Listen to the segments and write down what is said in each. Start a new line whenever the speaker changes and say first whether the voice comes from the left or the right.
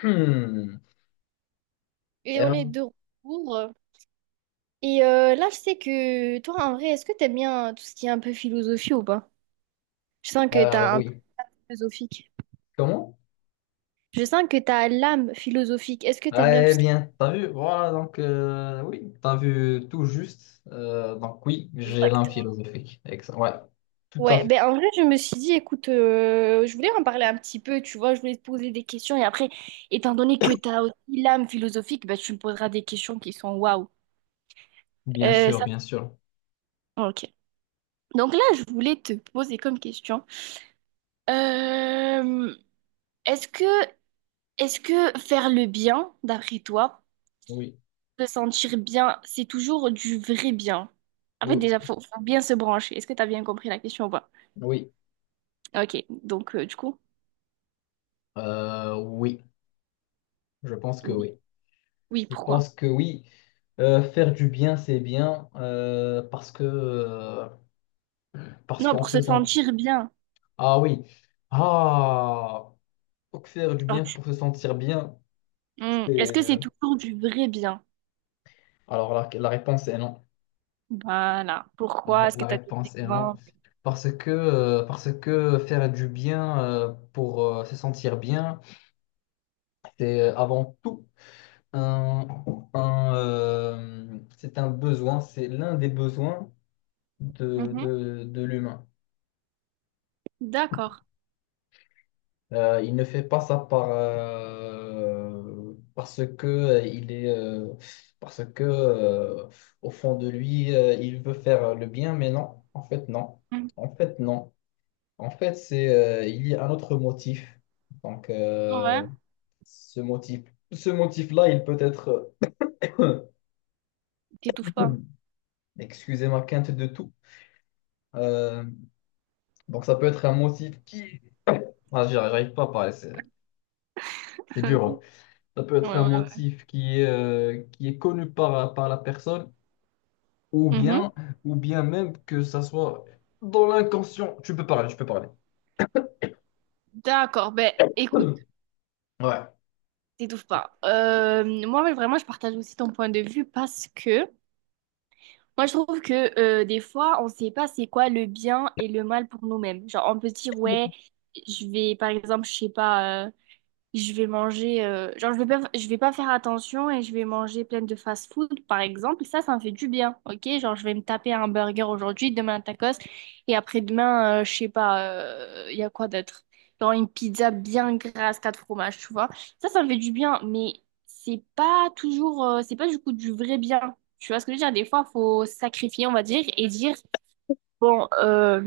left: Hmm.
right: Et on est
left: Euh,
right: de retour. Et là, je sais que toi, en vrai, est-ce que t'aimes bien tout ce qui est un peu philosophie ou pas? Je sens que t'as un peu
left: oui.
right: philosophique.
left: Comment?
right: Je sens que t'as l'âme philosophique. Est-ce que
left: Ah,
right: t'aimes bien tout
left: eh
right: ce qui
left: bien, t'as vu, voilà, donc oui, t'as vu tout juste. Donc oui,
right: est...
left: j'ai l'âme
right: Exactement.
left: philosophique. Excellent. Ouais, tout à
right: Ouais,
left: fait.
right: ben en vrai, je me suis dit, écoute, je voulais en parler un petit peu, tu vois, je voulais te poser des questions. Et après, étant donné que t'as aussi l'âme philosophique, ben, tu me poseras des questions qui sont waouh.
left: Bien sûr,
right: Ça...
left: bien sûr.
right: Ok. Donc là, je voulais te poser comme question. Euh, est-ce que Est-ce que faire le bien, d'après toi,
left: Oui,
right: se sentir bien, c'est toujours du vrai bien? En fait,
left: oui,
right: déjà, faut bien se brancher. Est-ce que tu as bien compris la question ou pas?
left: oui.
right: Ok, donc du coup,
left: Oui, je pense que
right: oui,
left: oui.
right: oui,
left: Je
right: pourquoi?
left: pense que oui. Faire du bien, c'est bien parce que parce
right: Non,
left: qu'en
right: pour se
left: faisant
right: sentir bien.
left: ah oui, ah, donc faire du
right: Genre,
left: bien
right: tu-
left: pour se sentir bien.
right: Hmm, est-ce
left: C'est
right: que c'est toujours du vrai bien?
left: Alors la réponse est non.
right: Voilà. Pourquoi? Est-ce que
left: La
right: tu as des
left: réponse est non.
right: exemples?
left: Parce que faire du bien pour se sentir bien, c'est avant tout un, un, c'est un besoin, c'est l'un des besoins
right: Mhm.
left: de l'humain.
right: D'accord.
left: Il ne fait pas ça par, parce que il est, parce que au fond de lui, il veut faire le bien, mais non, en fait non.
right: Mhm.
left: En fait, non. En fait, il y a un autre motif. Donc,
right: Ouais.
left: euh, ce motif, ce motif-là, il peut être,
right: T'étouffes pas.
left: excusez ma quinte de tout. Euh, donc, ça peut être un motif qui, ah, j'arrive pas à parler, c'est dur,
right: Ok.
left: hein. Ça peut être
right: Ouais,
left: un
right: ouais,
left: motif qui est connu par la personne, ou
right: ouais. Mhm.
left: bien, ou bien même que ça soit dans l'inconscient. Tu peux parler, tu peux parler.
right: D'accord. Ben, écoute.
left: Ouais.
right: T'étouffes pas. Moi, ouais, vraiment, je partage aussi ton point de vue parce que moi, je trouve que des fois, on sait pas c'est quoi le bien et le mal pour nous-mêmes. Genre, on peut se dire, ouais, je vais, par exemple, je sais pas, je vais manger, genre je vais pas faire attention et je vais manger plein de fast-food par exemple. Ça me fait du bien, ok? Genre je vais me taper un burger aujourd'hui, demain un tacos et après-demain, je sais pas, il y a quoi d'autre? Genre une pizza bien grasse, quatre fromages, tu vois? Ça me fait du bien, mais c'est pas du coup du vrai bien. Tu vois ce que je veux dire? Des fois, faut sacrifier, on va dire, et dire bon, euh,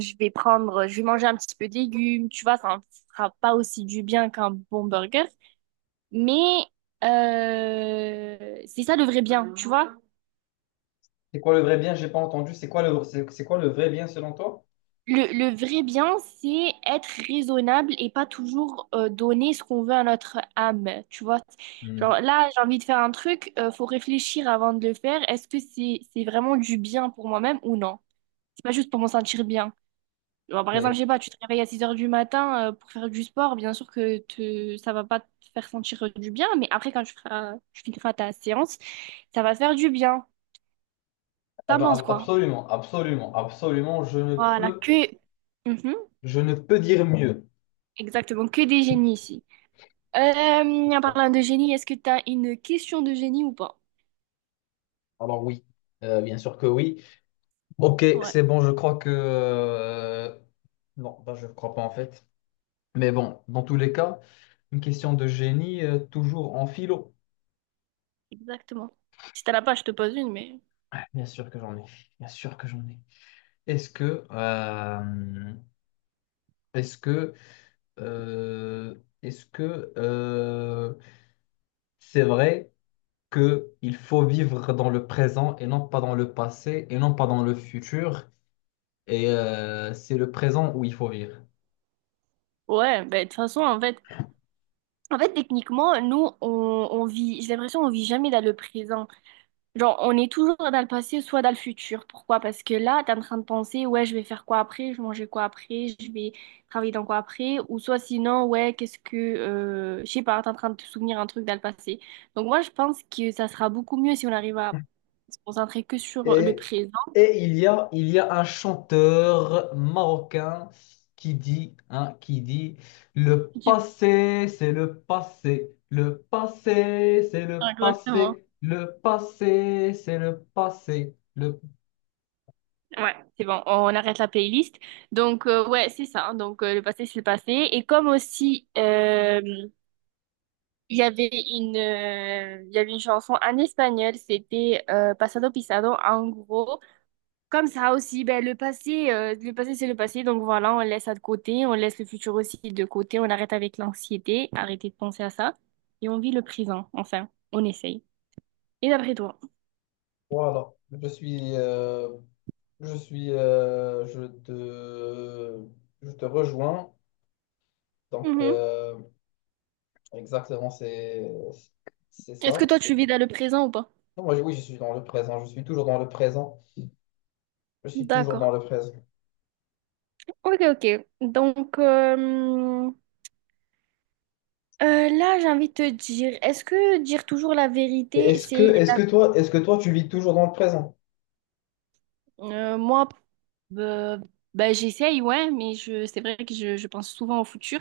right: je vais prendre, je vais manger un petit peu de légumes, tu vois, ça ne fera pas aussi du bien qu'un bon burger. Mais c'est ça le vrai bien, tu vois.
left: C'est quoi le vrai bien? J'ai pas entendu. C'est quoi le vrai bien selon toi?
right: Le vrai bien, c'est être raisonnable et pas toujours donner ce qu'on veut à notre âme, tu vois.
left: Hmm.
right: Genre là, j'ai envie de faire un truc, faut réfléchir avant de le faire. Est-ce que c'est vraiment du bien pour moi-même ou non? C'est pas juste pour m'en sentir bien. Bon, par exemple, je
left: C'est-
right: sais pas, tu te réveilles à 6 heures du matin pour faire du sport, bien sûr que ça va pas te faire sentir du bien, mais après, quand tu finiras ta séance, ça va te faire du bien.
left: Ah
right: T'en
left: ben,
right: penses quoi?
left: absolument, absolument, absolument,
right: Voilà, que... Mhm,
left: je ne peux dire mieux.
right: exactement, que des génies ici. Euh,
left: C'est
right: en
left: ça.
right: parlant de génie, est-ce que t'as une question de génie ou pas?
left: Alors oui, bien sûr que oui. Ok,
right: Ouais,
left: c'est bon, Non, bah, je ne crois pas en fait. Mais bon, dans tous les cas, une question de génie, toujours en philo.
right: exactement. Si t'en as pas, je te pose une, mais...
left: Ah, bien sûr que j'en ai, bien sûr que j'en ai. Est-ce que... Est-ce que... euh, Est-ce que... C'est vrai que il faut vivre dans le présent et non pas dans le passé et non pas dans le futur. C'est le présent où il faut vivre.
right: Ouais, ben, de toute façon, en fait... En fait, techniquement, on vit... J'ai l'impression qu'on vit jamais dans le présent. Genre, on est toujours dans le passé, soit dans le futur. Pourquoi? Parce que là, t'es en train de penser, ouais, je vais faire quoi après, je vais manger quoi après, je vais travailler dans quoi après, ou soit sinon, ouais, qu'est-ce que, je sais pas, t'es en train de te souvenir un truc dans le passé. Donc moi, je pense que ça sera beaucoup mieux si on arrive à se concentrer que sur le
left: Et,
right: présent.
left: et il y a un chanteur marocain qui dit, hein, qui dit, le
right: Du coup,
left: passé, c'est le passé, c'est
right: exactement.
left: le passé, c'est le passé, le…
right: Ouais, c'est bon, on arrête la playlist. Donc ouais, c'est ça. Donc le passé, c'est le passé. Et comme aussi, il y avait une chanson en espagnol, c'était Pasado Pisado. En gros, comme ça aussi, ben, le passé c'est le passé, donc voilà, on laisse ça de côté, on laisse le futur aussi de côté, on arrête avec l'anxiété, arrêtez de penser à ça, et on vit le présent, enfin, on essaye. Et d'après toi?
left: Voilà, je suis, euh, je suis, euh, je te, je te rejoins. Donc,
right: Mhm.
left: euh, Exactement, c'est
right: Est-ce que
left: ça.
right: toi tu vis dans le présent ou pas?
left: Non, oui, je suis dans le présent. Je suis toujours dans le présent. Je suis toujours dans
right: D'accord.
left: le présent.
right: Ok, ok. Donc, là, j'ai envie de te dire, est-ce que dire toujours la vérité, c'est
left: Est-ce que toi, tu vis toujours dans le présent?
right: Moi, euh, bah, j'essaye, ouais, mais c'est vrai que je pense souvent au futur.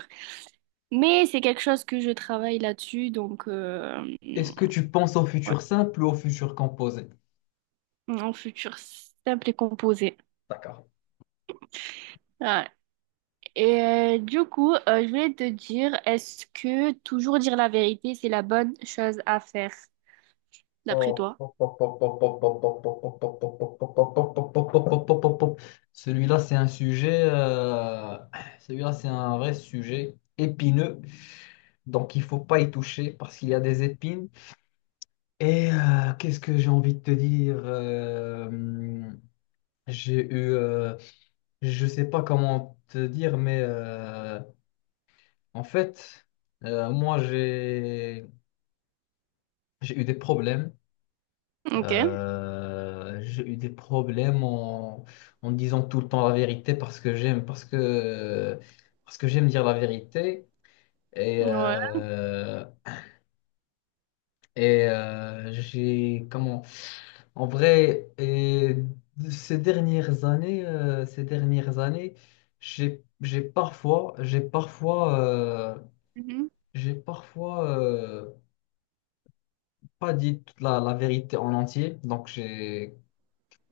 right: Mais c'est quelque chose que je travaille là-dessus, donc
left: Est-ce que tu penses au
right: ouais,
left: futur simple ou au futur composé?
right: un futur simple et composé.
left: D'accord.
right: Ouais. Et du coup, je voulais te dire, est-ce que toujours dire la vérité, c'est la bonne chose à faire, d'après toi?
left: Celui-là, c'est un sujet. euh, Celui-là, c'est un vrai sujet épineux. Donc, il faut pas y toucher parce qu'il y a des épines. Et qu'est-ce que j'ai envie de te dire? J'ai eu. Je sais pas comment te dire, mais en fait, moi, j'ai eu des problèmes.
right: Ok,
left: J'ai eu des problèmes en disant tout le temps la vérité parce que j'aime dire la vérité. Et,
right: ouais.
left: euh, et euh, j'ai, comment, En vrai, et ces dernières années, j'ai parfois, j'ai parfois,
right: Mhm.
left: j'ai parfois pas dit toute la vérité en entier.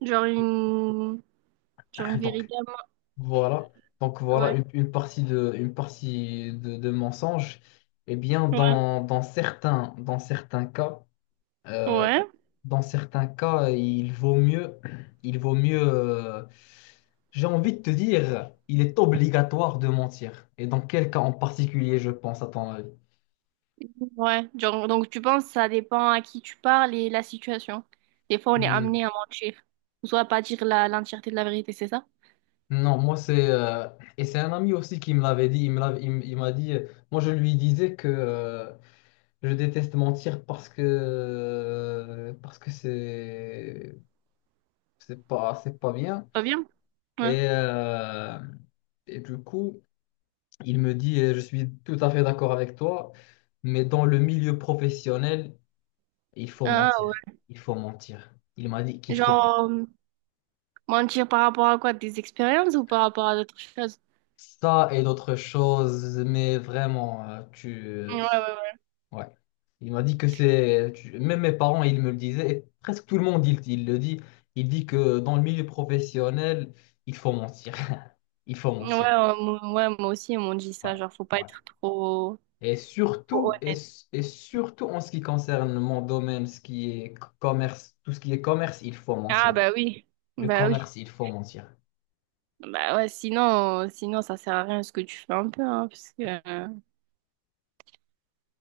right: Genre une... Genre une
left: donc,
right: vérité à moi.
left: Voilà. Donc voilà
right: Ouais,
left: une partie une partie de mensonge. Eh bien,
right: ouais,
left: euh,
right: ouais.
left: dans certains cas, il vaut mieux, il vaut mieux, euh, j'ai envie de te dire, il est obligatoire de mentir. Et dans quel cas en particulier, je pense, à ton avis?
right: Ouais, genre, donc tu penses que ça dépend à qui tu parles et la situation. Des fois, on est
left: Hmm.
right: amené à mentir, ou soit à pas dire l'entièreté de la vérité, c'est ça?
left: Non, moi c'est et c'est un ami aussi qui me l'avait dit. Il me l'avait- il m- Il m'a dit. Moi je lui disais que je déteste mentir parce que c'est pas bien.
right: Pas bien? Ouais.
left: Et euh, et du coup il me dit, je suis tout à fait d'accord avec toi, mais dans le milieu professionnel il faut
right: Ah,
left: mentir, il faut mentir, il m'a dit
right: ouais.
left: qu'il faut mentir.
right: Genre, mentir par rapport à quoi? Des expériences ou par rapport à d'autres choses?
left: Ça et d'autres choses, mais vraiment tu
right: Ouais, ouais, ouais.
left: ouais. Il m'a dit que même mes parents, ils me le disaient, et presque tout le monde, il le dit, il dit que dans le milieu professionnel, il faut mentir. Il faut
right: Ouais,
left: mentir.
right: moi ouais, moi aussi, ils m'ont dit ça,
left: Ouais,
right: genre, faut pas
left: ouais.
right: être trop,
left: Et
right: trop
left: surtout,
right: honnête.
left: et surtout en ce qui concerne mon domaine, ce qui est commerce, tout ce qui est commerce, il faut
right: Ah,
left: mentir.
right: bah oui,
left: Le
right: bah oui.
left: commerce, il faut mentir.
right: Bah ouais, sinon, sinon, ça sert à rien ce que tu fais un peu, hein, parce que... euh,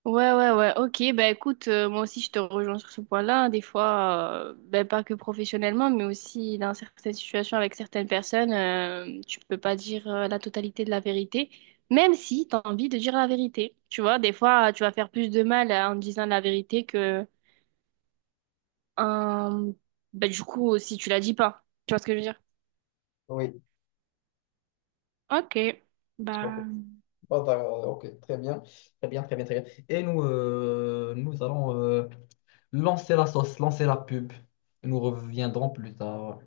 right: ouais, ouais, ouais. Ok, bah écoute, moi aussi je te rejoins sur ce point-là, hein. Des fois, ben, pas que professionnellement, mais aussi dans certaines situations avec certaines personnes, tu peux pas dire la totalité de la vérité, même si tu as envie de dire la vérité. Tu vois, des fois, tu vas faire plus de mal en disant la vérité que en- ben, du coup, si tu la dis pas. Tu vois ce que je veux dire?
left: Oui,
right: Ok,
left: ok.
right: bah.
left: Ok, très bien. Très bien, très bien, très bien. Et nous, nous allons lancer la sauce, lancer la pub. Nous reviendrons plus tard.